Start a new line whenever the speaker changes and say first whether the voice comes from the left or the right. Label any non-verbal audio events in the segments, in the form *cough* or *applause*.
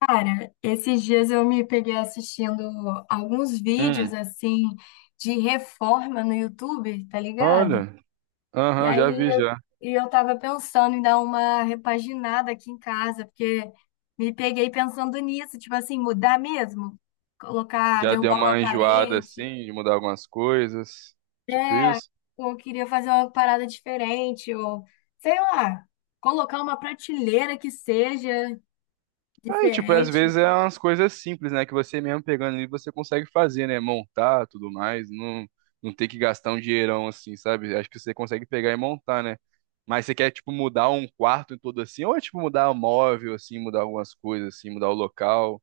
left: Cara, esses dias eu me peguei assistindo alguns vídeos
right: Hum,
left: assim de reforma no YouTube, tá ligado?
right: olha.
left: E
right: Aham, já
left: aí
right: vi
left: eu,
right: já.
left: e eu tava pensando em dar uma repaginada aqui em casa, porque me peguei pensando nisso, tipo assim, mudar mesmo, colocar,
right: Já deu
left: derrubar uma
right: uma enjoada
left: parede,
right: assim, de mudar algumas coisas. Tipo
left: né?
right: isso.
left: Ou eu queria fazer uma parada diferente, ou sei lá, colocar uma prateleira que seja
right: Aí, tipo, às
left: diferente.
right: vezes é umas coisas simples, né? Que você mesmo pegando ali, você consegue fazer, né? Montar, tudo mais. Não, não ter que gastar um dinheirão assim, sabe? Acho que você consegue pegar e montar, né? Mas você quer, tipo, mudar um quarto todo assim? Ou é, tipo, mudar o móvel, assim, mudar algumas coisas, assim, mudar o local,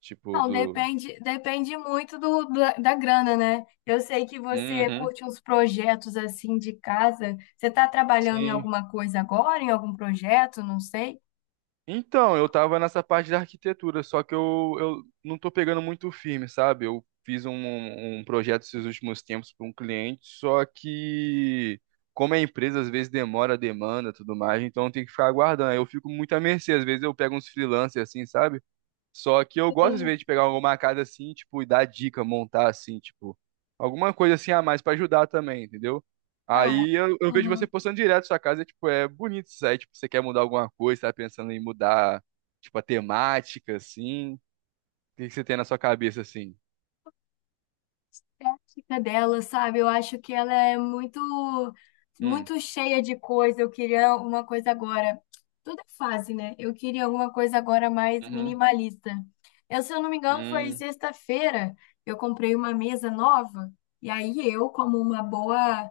right: tipo,
left: Não,
right: do...
left: depende, depende muito da grana, né? Eu sei que você
right: Uhum.
left: curte uns projetos assim de casa. Você está trabalhando em
right: Sim.
left: alguma coisa agora, em algum projeto? Não sei.
right: Então, eu tava nessa parte da arquitetura, só que eu não tô pegando muito firme, sabe? Eu fiz um, um projeto esses últimos tempos para um cliente, só que como é empresa, às vezes demora a demanda, e tudo mais, então tem que ficar aguardando. Aí eu fico muito à mercê, às vezes eu pego uns freelancers assim, sabe? Só que eu gosto, às
left: Eu,
right: vezes, de pegar alguma casa assim, tipo, e dar dica, montar assim, tipo, alguma coisa assim a mais pra ajudar também, entendeu?
left: ah,
right: Aí eu vejo você
left: uhum,
right: postando direto sua casa, e, tipo, é bonito isso aí, tipo, você quer mudar alguma coisa, tá pensando em mudar, tipo, a temática, assim. O que você tem na sua cabeça, assim?
left: estética dela, sabe? Eu acho que ela é muito,
right: Hum.
left: muito cheia de coisa. Eu queria uma coisa agora. Tudo é fase, né? Eu queria alguma coisa agora mais
right: Uhum.
left: minimalista. Eu, se eu não me engano, foi
right: Hum.
left: sexta-feira. Eu comprei uma mesa nova. E aí eu, como uma boa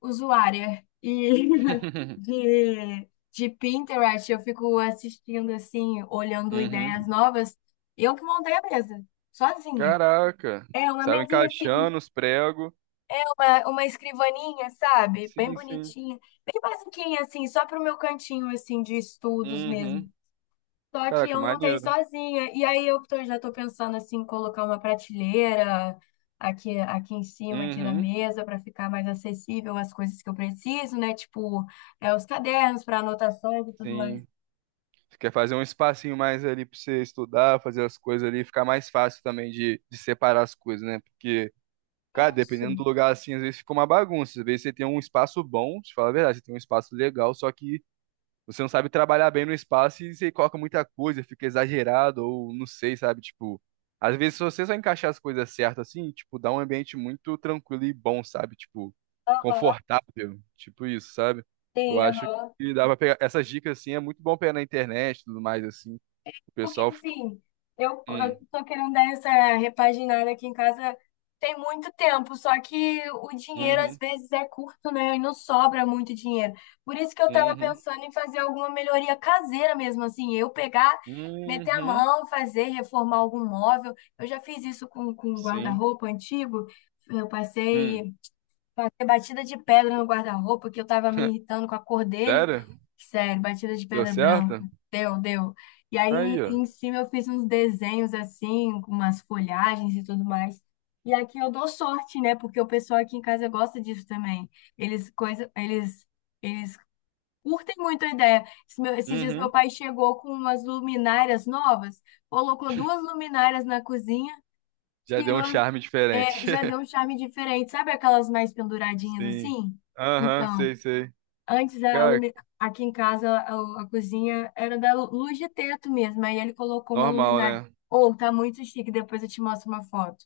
left: usuária e *laughs*
right: *laughs*
left: de Pinterest, eu fico assistindo assim, olhando ideias
right: Uhum.
left: novas. Eu que montei a mesa, sozinha.
right: Caraca,
left: É uma
right: saiu
left: mesinha assim
right: encaixando os pregos.
left: uma escrivaninha, sabe? Bem
right: Sim, sim.
left: bonitinha. Bem basiquinha, assim, só pro meu cantinho, assim, de estudos mesmo.
right: Uhum.
left: Só que
right: Caraca,
left: eu montei
right: maneiro.
left: sozinha. E aí eu já tô pensando, assim, em colocar uma prateleira aqui, aqui em cima, aqui na
right: Uhum.
left: mesa, para ficar mais acessível as coisas que eu preciso, né? Tipo, é, os cadernos para anotações e tudo mais.
right: Sim, você quer fazer um espacinho mais ali pra você estudar, fazer as coisas ali, ficar mais fácil também de separar as coisas, né? Porque, cara,
left: Isso.
right: dependendo do lugar assim, às vezes fica uma bagunça. Às vezes você tem um espaço bom, te falar a verdade, você tem um espaço legal, só que você não sabe trabalhar bem no espaço e você coloca muita coisa, fica exagerado, ou não sei, sabe? Tipo, às vezes, se você só encaixar as coisas certas assim, tipo, dá um ambiente muito tranquilo e bom, sabe? Tipo,
left: Aham.
right: confortável, tipo isso, sabe? Eu
left: Tem,
right: acho
left: aham.
right: que dá pra pegar essas dicas assim, é muito bom pegar na internet e tudo mais, assim. O
left: Porque
right: pessoal.
left: assim, eu
right: Hum.
left: tô querendo dar essa repaginada aqui em casa tem muito tempo, só que o dinheiro às
right: Uhum.
left: vezes é curto, né? E não sobra muito dinheiro. Por isso que eu tava
right: Uhum.
left: pensando em fazer alguma melhoria caseira mesmo, assim, eu pegar, meter a
right: Uhum.
left: mão, fazer, reformar algum móvel. Eu já fiz isso com um
right: Sim.
left: guarda-roupa antigo. Eu
right: Hum.
left: passei Bater batida de pedra no guarda-roupa, que eu tava me
right: *laughs*
left: irritando com a cor dele.
right: Sério?
left: Sério, batida de
right: Deu
left: pedra branca.
right: certo?
left: Deu, deu. E aí
right: Aí,
left: em
right: ó.
left: cima eu fiz uns desenhos assim, com umas folhagens e tudo mais. E aqui eu dou sorte, né? Porque o pessoal aqui em casa gosta disso também. Eles coisa, eles eles curtem muito a ideia. Esses dias meu
right: Uhum.
left: pai chegou com umas luminárias novas, colocou duas luminárias na cozinha.
right: Já deu
left: Tirou,
right: um
left: as-
right: charme
left: É,
right: diferente.
left: já deu
right: *laughs*
left: um charme diferente. Sabe aquelas mais penduradinhas
right: Sim.
left: assim?
right: Aham,
left: Então,
right: sei, sei.
left: antes a
right: Cara,
left: lumi- aqui em casa a cozinha era da luz de teto mesmo. Aí ele colocou uma
right: normal,
left: luminária.
right: né?
left: Ou tá muito chique, depois eu te mostro uma foto.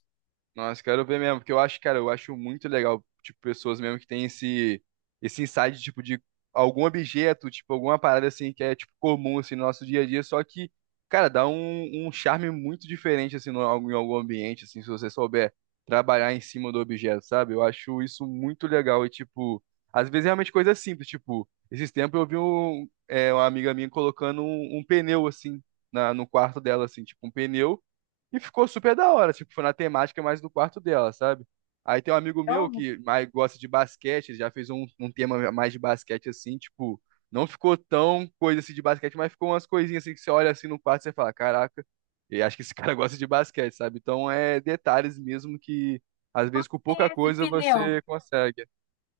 right: Nossa, quero ver mesmo, porque eu acho, cara, eu acho muito legal, tipo, pessoas mesmo que têm esse, esse insight, tipo, de algum objeto, tipo, alguma parada, assim, que é, tipo, comum, assim, no nosso dia a dia, só que, cara, dá um, um charme muito diferente, assim, no, em algum ambiente, assim, se você souber trabalhar em cima do objeto, sabe? Eu acho isso muito legal e, tipo, às vezes é realmente coisa simples, tipo, esses tempos eu vi um, é, uma amiga minha colocando um, um pneu, assim, na, no quarto dela, assim, tipo, um pneu, e ficou super da hora, tipo, foi na temática mais do quarto dela, sabe? Aí tem um amigo
left: Eu
right: meu que mais gosta de basquete, ele já fez um, um tema mais de basquete assim, tipo, não ficou tão coisa assim de basquete, mas ficou umas coisinhas assim que você olha assim no quarto e você fala, caraca, eu acho que esse cara *laughs* gosta de basquete, sabe? Então é detalhes mesmo que às vezes com pouca
left: tem esse
right: coisa
left: pneu.
right: você consegue.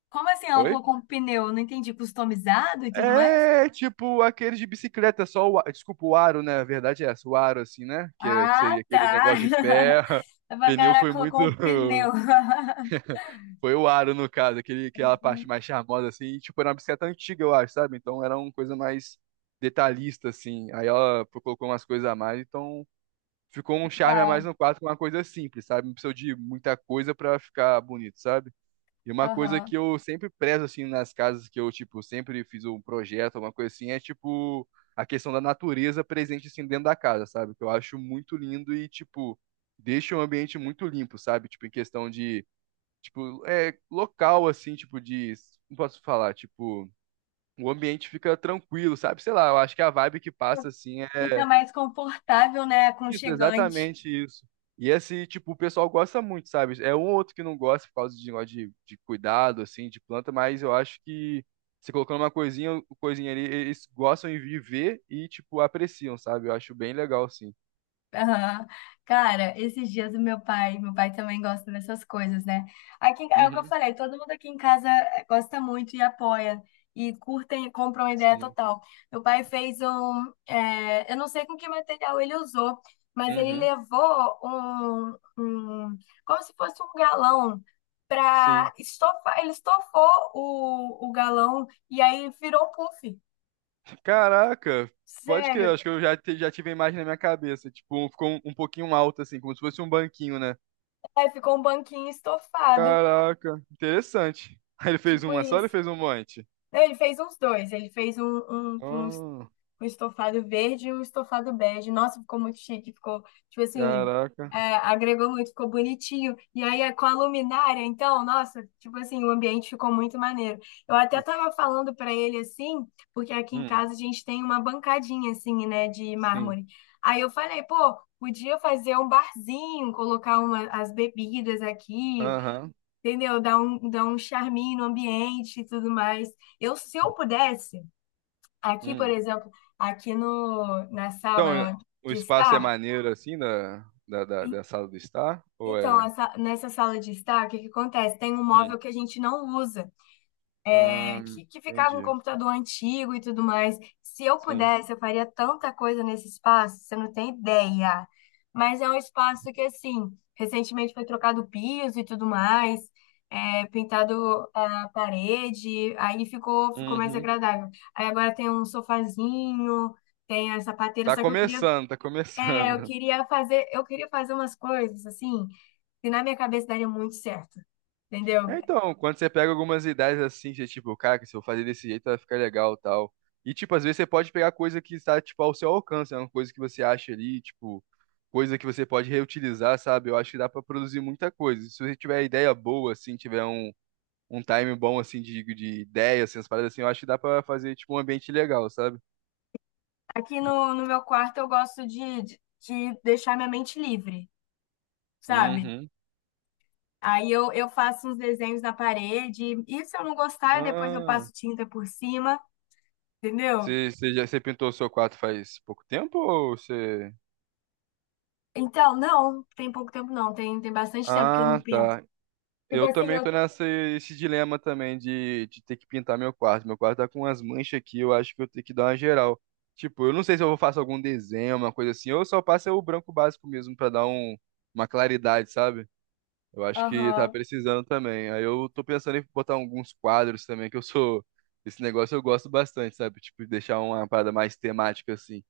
left: Como assim ela
right: Oi?
left: colocou um pneu? Eu não entendi, customizado e tudo mais?
right: É tipo aqueles de bicicleta, só desculpa, o aro, né? A verdade é essa, o aro, assim, né? Que, que
left: Ah,
right: seria aquele
left: tá.
right: negócio de
left: *laughs*
right: ferro.
left: Eu
right: *laughs*
left: falei,
right: Pneu
left: caraca,
right: foi muito.
left: colocou um pneu.
right: *laughs*
left: *laughs*
right: Foi o aro, no caso, aquele, aquela
left: Entendi,
right: parte mais charmosa, assim. E, tipo, era uma bicicleta antiga, eu acho, sabe? Então era uma coisa mais detalhista, assim. Aí ela colocou umas coisas a mais, então ficou um charme a mais
left: legal.
right: no quadro com uma coisa simples, sabe? Não precisou de muita coisa pra ficar bonito, sabe? E uma coisa que
left: Aham.
right: eu sempre prezo, assim, nas casas que eu, tipo, sempre fiz um projeto, uma coisa assim, é, tipo, a questão da natureza presente, assim, dentro da casa, sabe? Que eu acho muito lindo e, tipo, deixa o ambiente muito limpo, sabe? Tipo, em questão de, tipo, é, local, assim, tipo, de, não posso falar, tipo, o ambiente fica tranquilo, sabe? Sei lá, eu acho que a vibe que passa, assim,
left: Fica mais confortável, né?
right: isso,
left: Aconchegante.
right: exatamente isso. E esse, tipo, o pessoal gosta muito, sabe? É um ou outro que não gosta por causa de negócio de cuidado, assim, de planta, mas eu acho que você colocando uma coisinha, coisinha ali, eles gostam de viver e, tipo, apreciam, sabe? Eu acho bem legal, assim.
left: Aham. Cara, esses dias o meu pai também gosta dessas coisas, né? Aqui, é o que eu
right: Uhum.
left: falei, todo mundo aqui em casa gosta muito e apoia, e curtem e compram a ideia
right: Sim.
left: total. Meu pai fez um, eu não sei com que material ele usou, mas ele
right: Uhum.
left: levou um, um como se fosse um galão
right: Sim.
left: para estofar, ele estofou o galão e aí virou um puff.
right: Caraca, pode crer,
left: Sério,
right: acho que eu já, já tive a imagem na minha cabeça. Tipo, um, ficou um, um pouquinho alto, assim, como se fosse um banquinho, né?
left: aí ficou um banquinho estofado,
right: Caraca, interessante. *laughs* Aí ele fez
left: tipo
right: uma só, ou ele
left: isso.
right: fez um monte.
left: Não, ele fez uns dois. Ele fez um, um, com um
right: Oh,
left: um estofado verde e um estofado bege. Nossa, ficou muito chique. Ficou, tipo assim,
right: caraca.
left: é, agregou muito, ficou bonitinho. E aí, é com a luminária, então, nossa, tipo assim, o ambiente ficou muito maneiro. Eu até tava falando pra ele, assim, porque aqui em
right: Hum.
left: casa a gente tem uma bancadinha, assim, né, de
right: Sim.
left: mármore. Aí eu falei, pô, podia fazer um barzinho, colocar uma, as bebidas aqui,
right: Aham.
left: entendeu? Dá um charminho no ambiente e tudo mais. Eu, se eu pudesse, aqui, por
right: Hum.
left: exemplo, aqui no, na
right: Então, eh,
left: sala
right: o
left: de
right: espaço é
left: estar,
right: maneiro assim da
left: en-
right: da sala do estar? Ou
left: então,
right: é.
left: nessa sala de estar, o que que acontece? Tem um
right: Hum.
left: móvel que a gente não usa.
right: Ah,
left: Que ficava um
right: entendi.
left: computador antigo e tudo mais. Se eu
right: Sim.
left: pudesse, eu faria tanta coisa nesse espaço, você não tem ideia. Mas é um espaço que, assim, recentemente foi trocado piso e tudo mais, é, pintado a parede, aí ficou, ficou mais
right: Uhum.
left: agradável. Aí agora tem um sofazinho, tem a sapateira,
right: Tá
left: só que eu queria,
right: começando, tá
left: é,
right: começando. *laughs*
left: eu queria fazer umas coisas, assim, que na minha cabeça daria muito certo. Entendeu?
right: É, então, quando você pega algumas ideias assim, você tipo, cara, se eu fazer desse jeito vai ficar legal e tal. E, tipo, às vezes você pode pegar coisa que está, tipo, ao seu alcance, é uma coisa que você acha ali, tipo, coisa que você pode reutilizar, sabe? Eu acho que dá pra produzir muita coisa. Se você tiver ideia boa, assim, tiver um um time bom, assim, de ideia, assim, as paradas assim, eu acho que dá pra fazer, tipo, um ambiente legal, sabe?
left: Aqui no meu quarto eu gosto de deixar minha mente livre, sabe?
right: Uhum.
left: Aí eu faço uns desenhos na parede, e se eu não gostar, depois eu
right: Ah,
left: passo tinta por cima, entendeu?
right: você pintou o seu quarto faz pouco tempo ou você...
left: Então, não, tem pouco tempo não, tem bastante tempo que eu não
right: Ah,
left: pinto.
right: tá.
left: Tipo
right: Eu
left: assim,
right: também
left: eu.
right: tô nessa esse dilema também de ter que pintar meu quarto. Meu quarto tá com umas manchas aqui, eu acho que eu tenho que dar uma geral. Tipo, eu não sei se eu vou fazer algum desenho, uma coisa assim, ou eu só passo o branco básico mesmo pra dar um, uma claridade, sabe? Eu acho que tá
left: Aham,
right: precisando também. Aí eu tô pensando em botar alguns quadros também, que eu sou. Esse negócio eu gosto bastante, sabe? Tipo, deixar uma parada mais temática assim.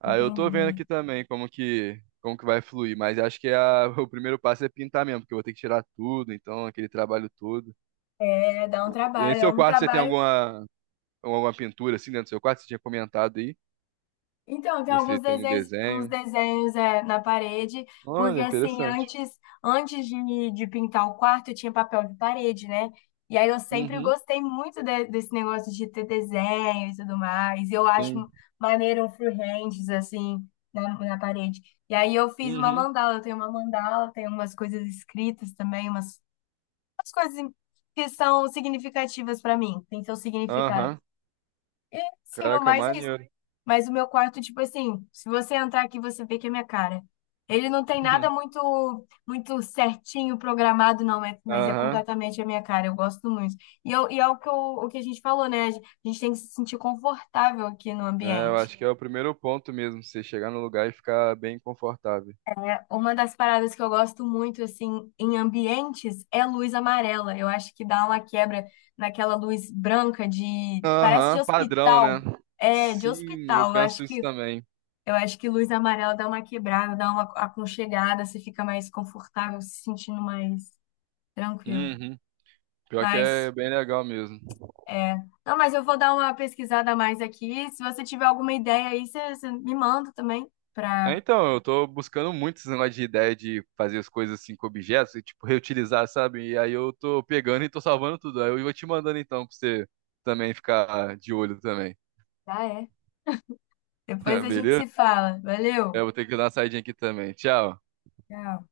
right: Aí eu tô vendo
left: entendi.
right: aqui também como que vai fluir, mas acho que é *laughs* o primeiro passo é pintar mesmo, porque eu vou ter que tirar tudo, então, aquele trabalho todo.
left: É, dá um
right: E em
left: trabalho, é
right: seu
left: um
right: quarto você tem
left: trabalho.
right: alguma, alguma pintura assim dentro do seu quarto? Você tinha comentado aí?
left: Então, tem
right: Você
left: alguns
right: tem algum
left: desenhos, uns
right: desenho?
left: desenhos é, na parede, porque
right: Olha,
left: assim,
right: interessante.
left: antes, antes de pintar o quarto, eu tinha papel de parede, né? E aí eu sempre
right: Uhum,
left: gostei muito desse negócio de ter desenho e tudo mais. Eu acho
right: sim.
left: maneiro um freehands, assim, na parede. E aí eu fiz uma
right: Uhum,
left: mandala, eu tenho uma mandala, tenho umas coisas escritas também, umas, umas coisas que são significativas para mim, tem seu significado.
right: aham.
left: Sim, no
right: Caraca,
left: mais é isso.
right: maneiro.
left: Mas o meu quarto, tipo assim, se você entrar aqui, você vê que é minha cara. Ele não tem nada
right: *laughs*
left: muito muito certinho programado, não, mas é
right: Aham.
left: completamente a minha cara. Eu gosto muito. E, eu, e é o que, eu- o que a gente falou, né? A gente tem que se sentir confortável aqui no
right: É, eu
left: ambiente.
right: acho que é o primeiro ponto mesmo, você chegar no lugar e ficar bem confortável.
left: Uma das paradas que eu gosto muito, assim, em ambientes é luz amarela. Eu acho que dá uma quebra naquela luz branca de... parece de
right: Aham, padrão,
left: hospital.
right: né?
left: É, de
right: Sim, eu
left: hospital.
right: penso isso também.
left: Eu acho que luz amarela dá uma quebrada, dá uma aconchegada, você fica mais confortável, se sentindo mais tranquilo.
right: Uhum. Pior que é
left: Mas,
right: bem legal mesmo.
left: é. Não, mas eu vou dar uma pesquisada a mais aqui. Se você tiver alguma ideia aí, você me manda também
right: É,
left: pra.
right: então, eu tô buscando muito esse negócio de ideia de fazer as coisas assim com objetos e, tipo, reutilizar, sabe? E aí eu tô pegando e tô salvando tudo. Aí eu vou te mandando então pra você também ficar de olho também.
left: Ah, é. Depois a
right: *laughs*
left: gente
right: Beleza?
left: se fala. Valeu!
right: Eu vou ter que dar uma saidinha aqui também. Tchau.
left: Tchau.